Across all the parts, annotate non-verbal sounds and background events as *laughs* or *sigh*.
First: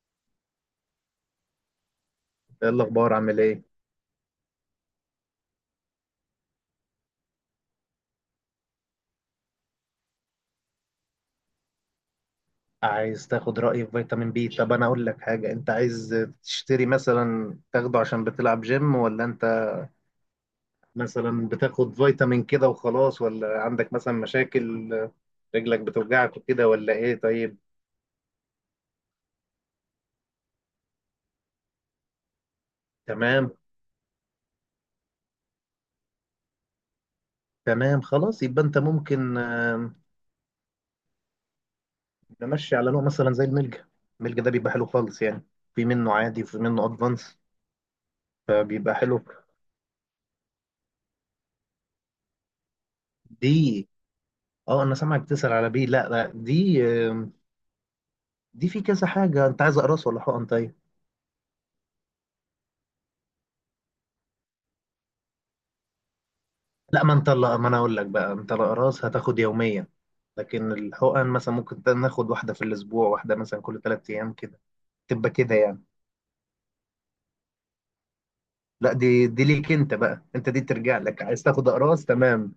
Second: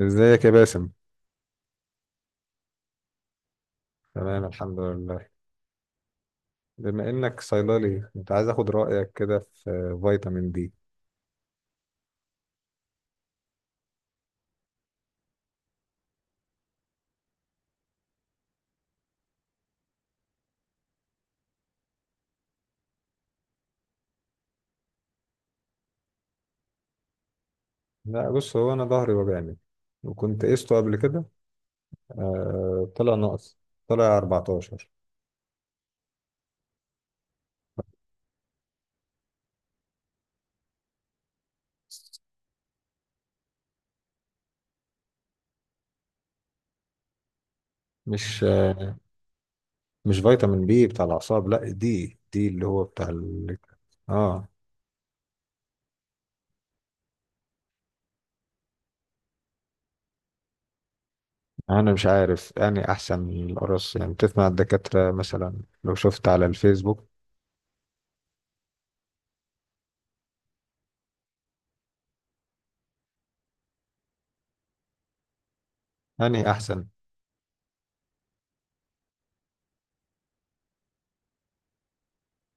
ازيك يا باسم. ايه الاخبار؟ عامل ايه؟ تمام الحمد لله. بما انك صيدلي كنت عايز اخد رايك كده في فيتامين دي. عايز تاخد رايي في فيتامين بي؟ طب انا اقول لك حاجه. انت عايز تشتري، مثلا، تاخده عشان بتلعب جيم، ولا انت مثلا بتاخد فيتامين كده وخلاص، ولا عندك مثلا مشاكل، رجلك بتوجعك وكده، ولا ايه؟ طيب. لا بص، هو انا ظهري وجعني وكنت قسته قبل كده، آه طلع تمام، ناقص. طلع 14. تمام. خلاص، يبقى انت ممكن، نمشي على نوع مثلا زي الملجا ده بيبقى حلو خالص يعني. في منه عادي وفي منه ادفانس، مش فبيبقى آه حلو. مش فيتامين بي بتاع الاعصاب، لا دي اللي هو بتاع دي. اه. اه، انا سامعك تسأل على بي. لا، لا، دي في كذا حاجة. انت عايز اقراص ولا حقن؟ طيب. انا مش عارف، يعني احسن القرص، يعني بتسمع الدكاتره مثلا لو شفت على لا، الفيسبوك. ما انت لا، ما انا اقول لك بقى. انت الاقراص هتاخد يوميا، لكن الحقن مثلا ممكن ناخد واحدة في الاسبوع، واحدة مثلا كل 3 ايام كده، تبقى كده يعني. يعني احسن. لا، دي ليك انت بقى. انت دي ترجع لك، عايز تاخد اقراص. تمام.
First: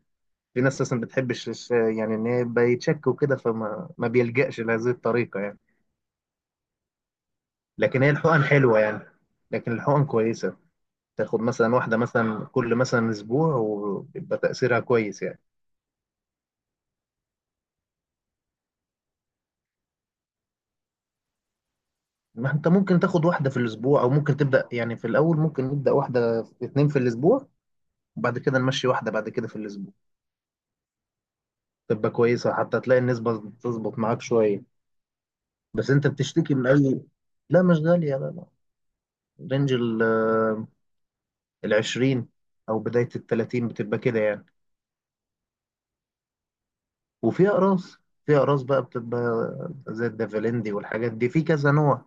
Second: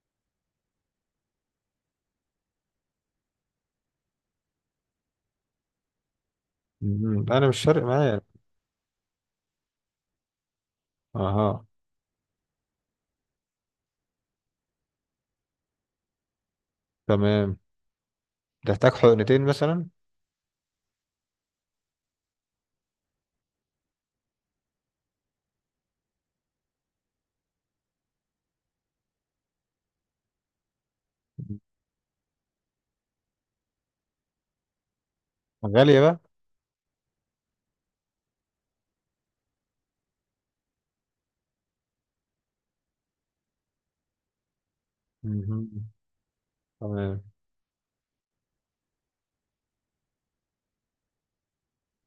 في ناس اصلا ما بتحبش يعني ان هي يبقى يتشك وكده، فما ما بيلجأش لهذه الطريقة يعني. انا مش فارق لكن هي معايا. الحقن حلوة يعني. لكن الحقن كويسة. تاخد اها، مثلا واحدة، مثلا، كل مثلا اسبوع، ويبقى تأثيرها كويس يعني. تمام. تحتاج حقنتين مثلا؟ ما انت ممكن تاخد واحدة في الأسبوع، أو ممكن تبدأ، يعني، في الأول ممكن نبدأ واحدة، اتنين في الأسبوع، وبعد كده نمشي واحدة بعد كده في الأسبوع. تبقى كويسة حتى تلاقي النسبة تظبط معاك شوية. بس غالية أنت بقى. بتشتكي من أي؟ لا، مش غالية، لا، لا. رينج ال 20 أو بداية ال 30 بتبقى كده يعني. مهم. تمام. وفي أقراص في أقراص بقى بتبقى زي الدافلندي والحاجات دي، في كذا نوع،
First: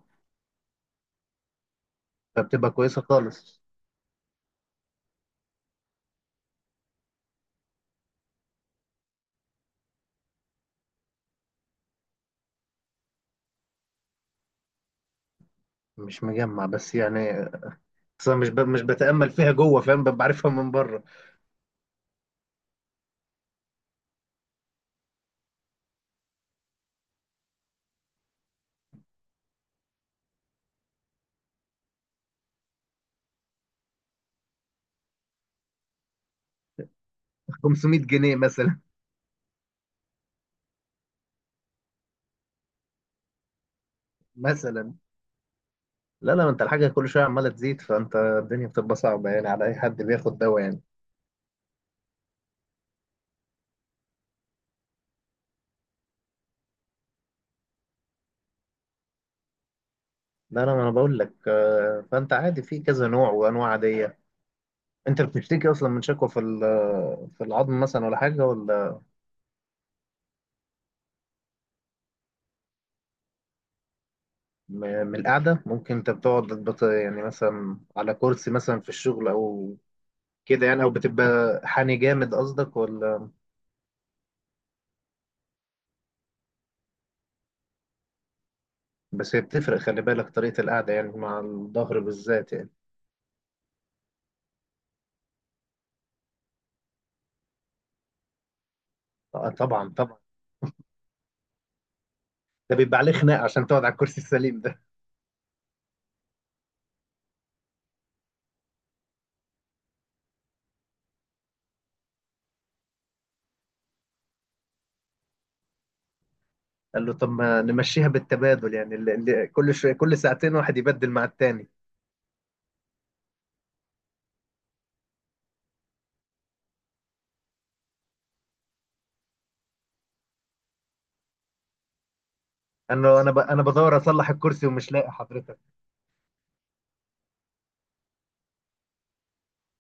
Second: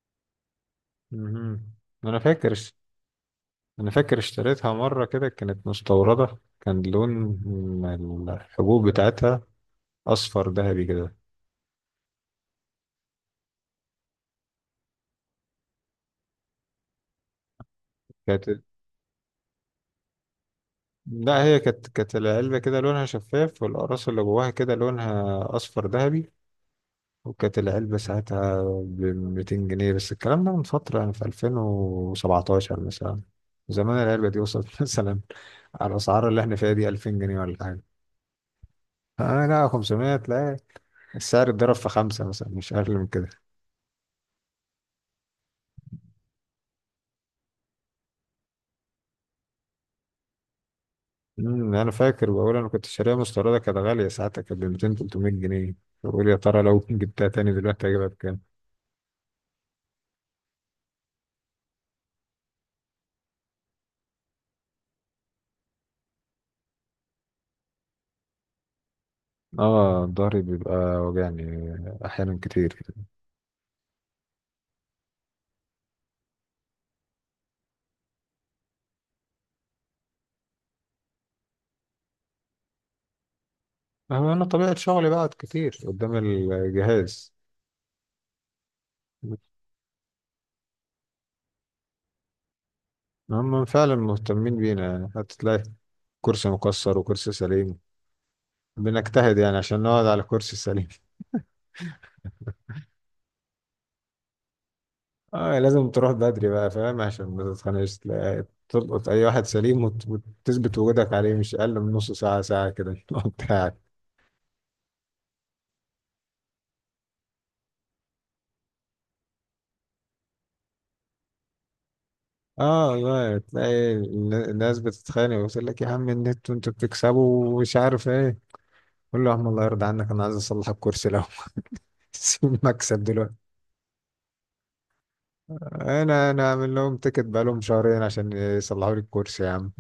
مهم. أنا فاكر. فبتبقى كويسة خالص. أنا فاكر اشتريتها مرة كده، كانت مستوردة. كان لون الحبوب بتاعتها أصفر ذهبي كده. مش مجمع بس يعني. بس أنا كانت. مش بتأمل فيها جوه، فاهم، ببقى عارفها من بره. لا هي كانت العلبة كده لونها شفاف والأقراص اللي جواها كده لونها أصفر ذهبي. وكانت العلبة ساعتها ب 200 جنيه، بس الكلام ده من فترة يعني، في 2017 مثلا. زمان العلبة دي وصلت *laughs* مثلا على الأسعار اللي احنا فيها دي 2000 جنيه ولا حاجة. 500 جنيه مثلا. اه لا، 500 تلاقي. السعر اتضرب في خمسة مثلا، مش أقل من كده. مثلا. لا، لا، ما انت الحاجه كل شويه عماله تزيد، فانت الدنيا بتبقى صعبه يعني، على اي حد بياخد دواء يعني. أنا فاكر. بقول أنا كنت شاريها مستوردة، كانت غالية ساعتها، كانت ب 200 300 جنيه. بقول يا ترى لو *laughs* جبتها تاني دلوقتي هجيبها بكام؟ لا، لا، ما انا بقول لك فانت عادي في كذا نوع وانواع عاديه. انت بتشتكي اصلا من شكوى في العظم مثلا، ولا حاجه، ولا؟ اه، ضهري بيبقى وجعني أحيانا كتير. من القعده. ممكن انت بتقعد، يعني مثلا على كرسي مثلا في الشغل، او كده يعني، او بتبقى حاني جامد قصدك، ولا؟ أما أنا طبيعة شغلي بقعد كتير قدام الجهاز. بس هي بتفرق، خلي بالك طريقه القعده يعني، مع الظهر بالذات يعني. هم فعلا مهتمين بينا، هتلاقي كرسي مكسر وكرسي سليم. بنجتهد آه، يعني عشان طبعا، نقعد طبعا. على كرسي سليم. ده بيبقى عليه خناق عشان تقعد على الكرسي السليم. اه لازم تروح بدري بقى، فاهم، عشان ما تتخنقش. تلقط اي واحد سليم وتثبت وجودك عليه مش اقل من نص ساعه ساعه كده *laughs* بتاعك. قال له: طب ما نمشيها بالتبادل يعني، اللي كل شويه كل ساعتين واحد يبدل مع التاني. اه والله، تلاقي الناس بتتخانق وتقول لك يا عم النت وانتوا بتكسبوا ومش عارف ايه. قول له يا عم الله يرضى عنك، انا عايز اصلح الكرسي لو *laughs* سيب قال مكسب له: دلوقتي. انا بدور اصلح الكرسي ومش لاقي حضرتك. انا عامل لهم تيكت بقالهم شهرين عشان يصلحوا لي الكرسي يا عم.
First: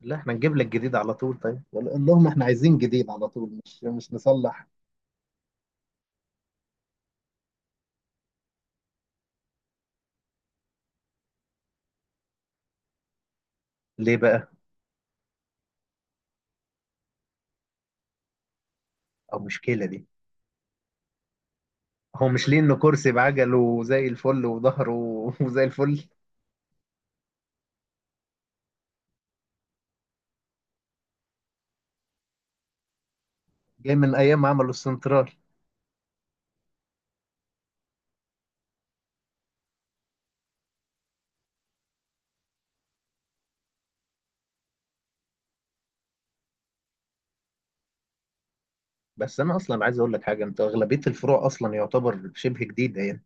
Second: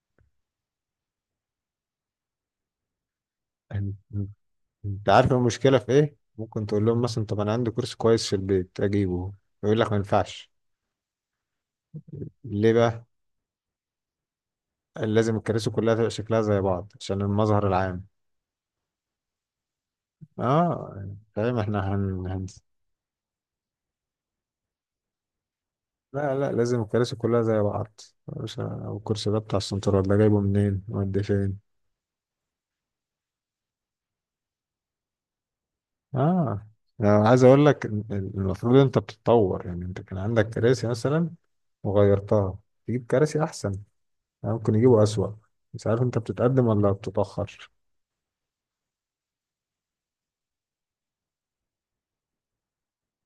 لا، احنا نجيب لك جديد على طول. طيب قال لهم: احنا عايزين جديد على طول، مش أن- مش نصلح. انت عارف المشكله في ايه؟ ممكن تقول لهم مثلا، طب انا عندي كرسي كويس في البيت اجيبه. يقول لك ما ينفعش. ليه بقى؟ ليه بقى؟ لازم الكراسي كلها تبقى شكلها زي بعض عشان المظهر العام. او مشكله دي. اه يعني فاهم، احنا هو مش ليه؟ انه كرسي بعجله وزي الفل وظهره *laughs* وزي الفل. لا لا، لازم الكراسي كلها زي بعض. مش ه- والكرسي ده بتاع السنترال ده جايبه منين ودي فين؟ جاي من ايام ما عملوا السنترال. اه. انا عايز اقول لك إن المفروض انت بتتطور، يعني انت كان عندك كراسي مثلا وغيرتها تجيب كراسي احسن. يعني ممكن يجيبوا اسوأ. مش عارف انت بتتقدم ولا بتتأخر. بس انا اصلا عايز اقول لك حاجه، انت اغلبيه الفروع اصلا يعتبر شبه جديده يعني.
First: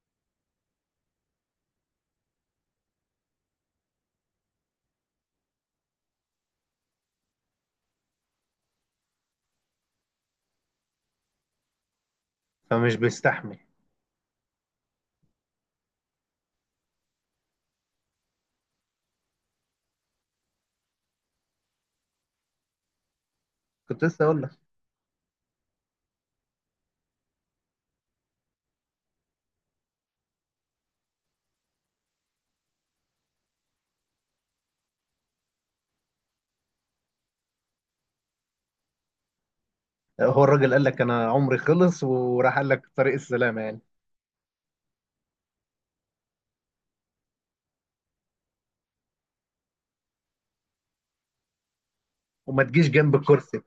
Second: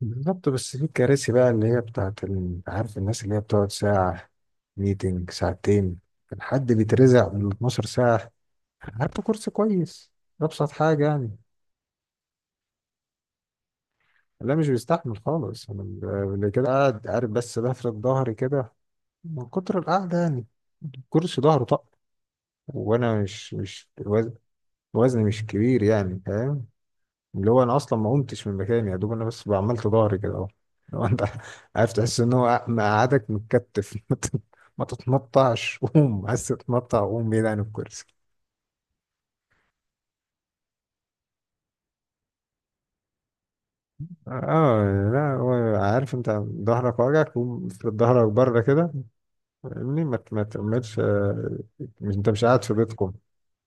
بالظبط. بس في كراسي بقى اللي هي عارف، الناس اللي هي بتقعد ساعة ميتنج ساعتين، كان حد بيترزع من 12 ساعة. هات له كرسي كويس. أبسط حاجة يعني. فمش بيستحمل. لا مش بيستحمل خالص. اللي كده قاعد عارف، بس لفرد ظهري كده من كتر القعدة يعني الكرسي ظهره طق. وأنا مش مش كنت لسه وز- اقول. وزني مش كبير يعني، فاهم؟ اللي هو انا اصلا ما قمتش من مكاني، يا دوب انا بس عملت ظهري كده اهو. لو انت *laughs* عارف تحس ان هو قعدك متكتف *laughs* ما تتنطعش. قوم. عايز تتنطع قوم بعيد عن الكرسي. هو الراجل قال لك: انا عمري خلص وراح، قال لك طريق السلامه يعني. اه. لا هو عارف انت ظهرك واجعك، قوم افرد ظهرك بره كده، فاهمني؟ ما تعملش مش انت مش وما قاعد في تجيش بيتكم. جنب الكرسي.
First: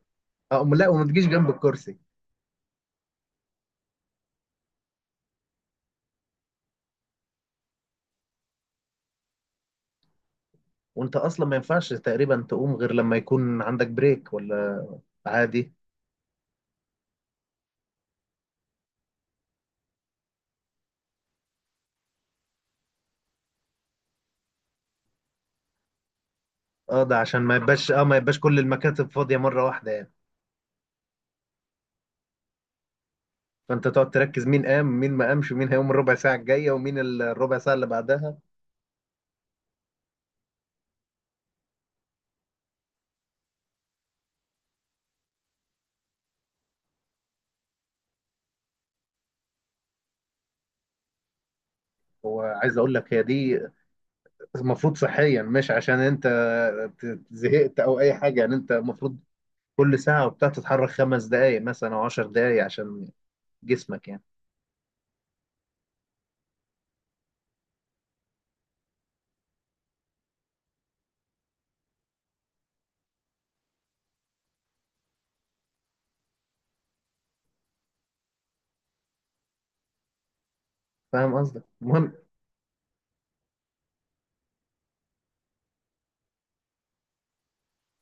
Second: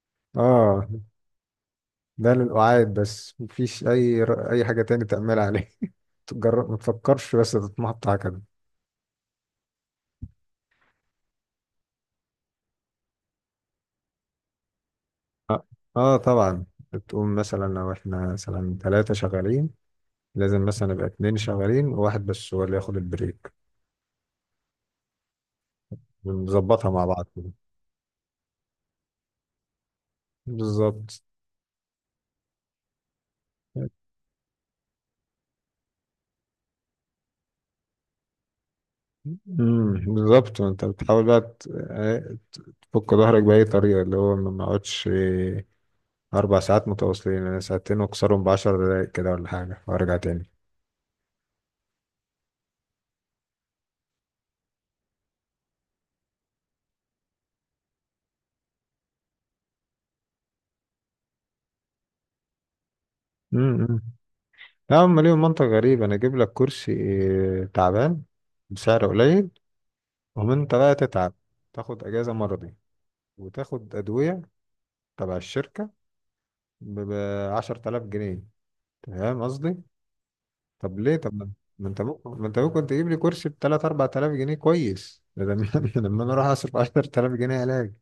اه، اه لا، وما تجيش جنب الكرسي. ده للقعاد بس، مفيش اي اي حاجه تاني تعملها عليه *laughs* تجرب ما تفكرش بس تتنطع كده. وانت اصلا ما ينفعش تقريبا تقوم غير لما يكون عندك بريك، ولا اه. عادي. آه طبعا. بتقوم مثلا لو احنا مثلا ثلاثة شغالين، لازم مثلا يبقى اتنين شغالين وواحد بس هو اللي ياخد البريك. ونظبطها اه، مع ده بعض عشان كده. ما يبقاش كل المكاتب فاضيه مره واحده يعني. بالظبط. فانت تقعد تركز مين قام، مين ما قامش، ومين هيقوم الربع ساعه الجايه، ومين الربع ساعه اللي بعدها. بالظبط. وانت بتحاول بقى تفك ظهرك بأي طريقة، اللي هو ما نقعدش أربع ساعات متواصلين. أنا ساعتين وأكسرهم بعشر دقايق كده ولا حاجة وأرجع تاني. وعايز اقول لك، هي دي المفروض صحيا، مش عشان انت زهقت او اي حاجه يعني، انت المفروض كل ساعه وبتاع تتحرك 5 دقائق مثلا او 10 دقائق عشان امم. جسمك يعني. لا هم ليهم منطق غريب. أنا أجيب لك كرسي تعبان بسعر قليل، ومن أنت بقى تتعب تاخد أجازة مرضي وتاخد أدوية تبع الشركة ب 10000 جنيه. تمام قصدي. طب ليه؟ طب فاهم ما قصدك. ما انت المهم. ممكن ما انت ممكن تجيب لي كرسي ب 3 4000 جنيه كويس ده، لما *laughs* لما انا اروح اصرف 10000 جنيه علاج؟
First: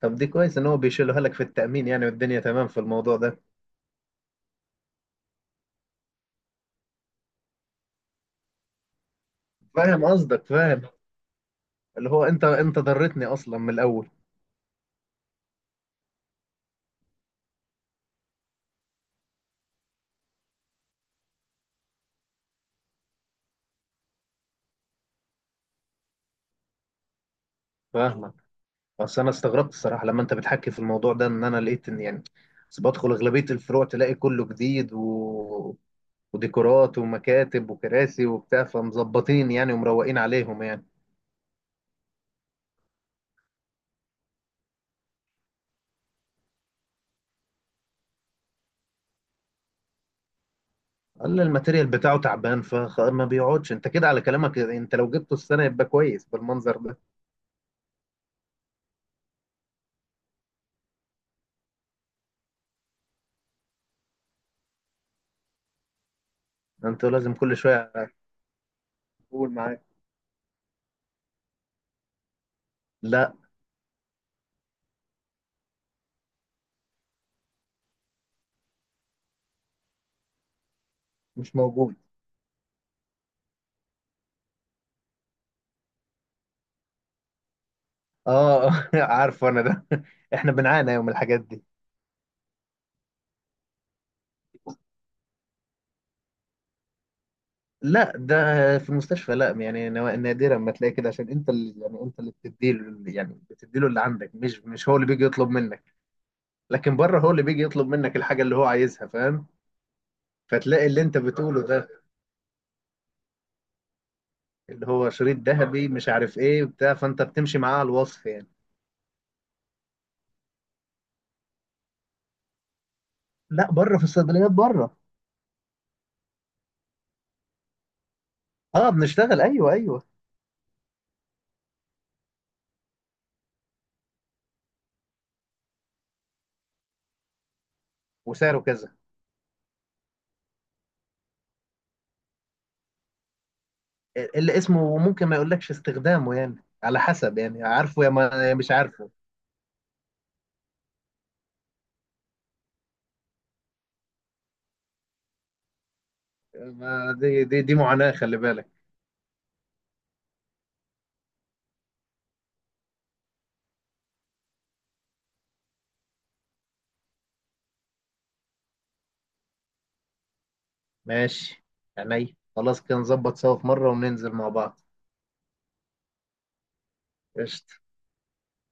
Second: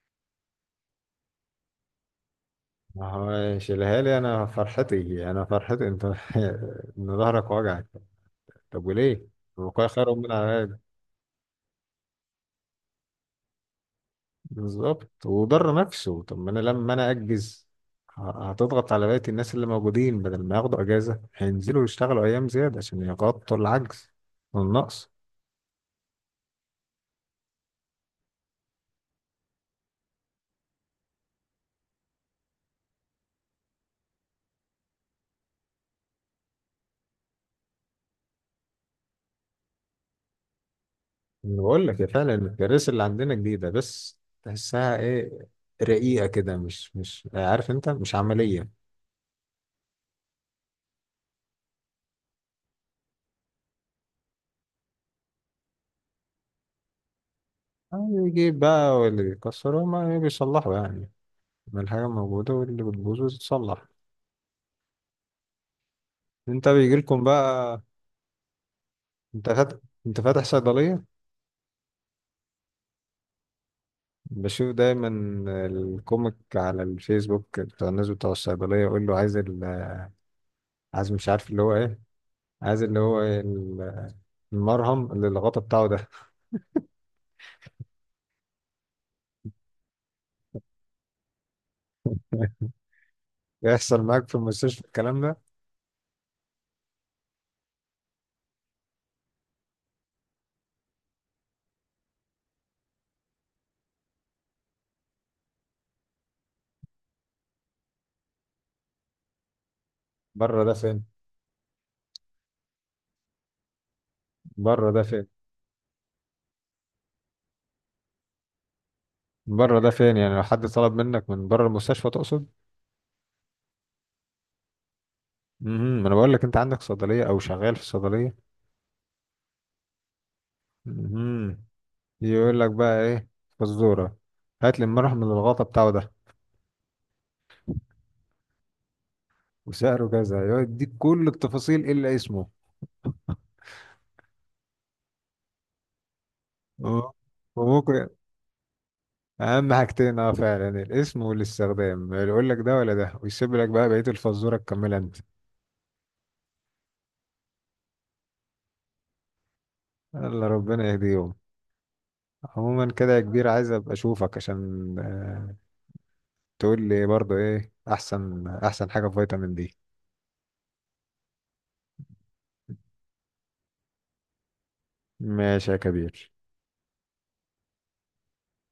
طب دي كويس ان هو بيشيلها لك في التأمين يعني، والدنيا تمام في ما الموضوع ده. هو شيلها لي. انا فرحتي انت *laughs* ان ظهرك وجعك؟ طب وليه؟ وقاية فاهم خير من قصدك، علاج. فاهم. اللي هو انت ضرتني اصلا من الاول. بالظبط. وضر نفسه. طب ما انا لما انا اجز، هتضغط على بقية الناس اللي موجودين، بدل ما ياخدوا اجازة هينزلوا يشتغلوا ايام زيادة عشان يغطوا العجز والنقص. فاهمك. بس انا استغربت الصراحة لما انت بتحكي في الموضوع ده، ان انا لقيت ان يعني، بس بدخل اغلبية الفروع تلاقي كله جديد وديكورات ومكاتب وكراسي وبتاع، فمظبطين يعني، ومروقين عليهم يعني. انا بقول لك يا فعلا، المدارس اللي عندنا جديدة بس تحسها ايه، رقيقة كده، مش عارف انت، مش عملية. قال لي الماتيريال بتاعه تعبان، فما بيقعدش. انت كده على كلامك، انت لو جبته السنة يبقى كويس بالمنظر ده. يجي بقى واللي بيكسروا ما بيصلحوا يعني، ما الحاجة موجودة واللي بتبوظ بتتصلح. انت انتوا بيجيلكم لازم كل بقى؟ شوية انت تقول فاتح معاك. انت فاتح صيدلية؟ لا، بشوف دايما الكوميك على الفيسبوك بتاع الناس بتوع الصيدلية، يقول له عايز عايز مش عارف مش اللي هو موجود. ايه، عايز اللي هو إيه المرهم اللي الغطا بتاعه ده. اه، *laughs* عارفه انا ده. *laughs* احنا بنعاني يوم الحاجات دي. *laughs* يحصل معاك في المستشفى الكلام ده؟ لا، ده. في المستشفى، لا يعني، نادرا ما تلاقي كده، عشان انت اللي، يعني، انت اللي بتديله يعني، اللي عندك، مش هو اللي بيجي يطلب منك. لكن بره هو اللي بيجي يطلب منك الحاجه اللي هو عايزها، فاهم؟ بره ده فتلاقي فين؟ اللي انت بتقوله ده، اللي بره ده هو فين؟ شريط ذهبي مش عارف ايه بتاع، فانت بتمشي معاه على الوصف يعني. بره ده فين يعني؟ لو حد طلب منك من بره المستشفى تقصد؟ لا، بره في الصيدليات، بره. امم. ما انا بقول لك انت عندك صيدلية او شغال في صيدلية. اه، بنشتغل. ايوه، ايوه. امم. يقول لك بقى ايه، فزورة. هات لي المرهم اللي الغطا بتاعه ده وسعره كذا. وسعره كذا. يقعد يديك كل التفاصيل الا اسمه. اللي اسمه ممكن ما يقولكش استخدامه يعني، على هو- حسب يعني، عارفه وممكن يا ما يا مش عارفه. اهم حاجتين اه فعلا الاسم والاستخدام. يقول لك ده ولا ده ويسيب لك بقى بقية الفزورة تكملها انت. ما دي معاناة، خلي بالك. يلا ربنا يهديهم. عموما كده يا كبير، عايز ابقى اشوفك عشان تقول لي برضو ايه احسن احسن حاجة في فيتامين دي. ماشي، عينيا. خلاص، كده نظبط سوا في مرة وننزل مع بعض. ماشي يا كبير. قشطة.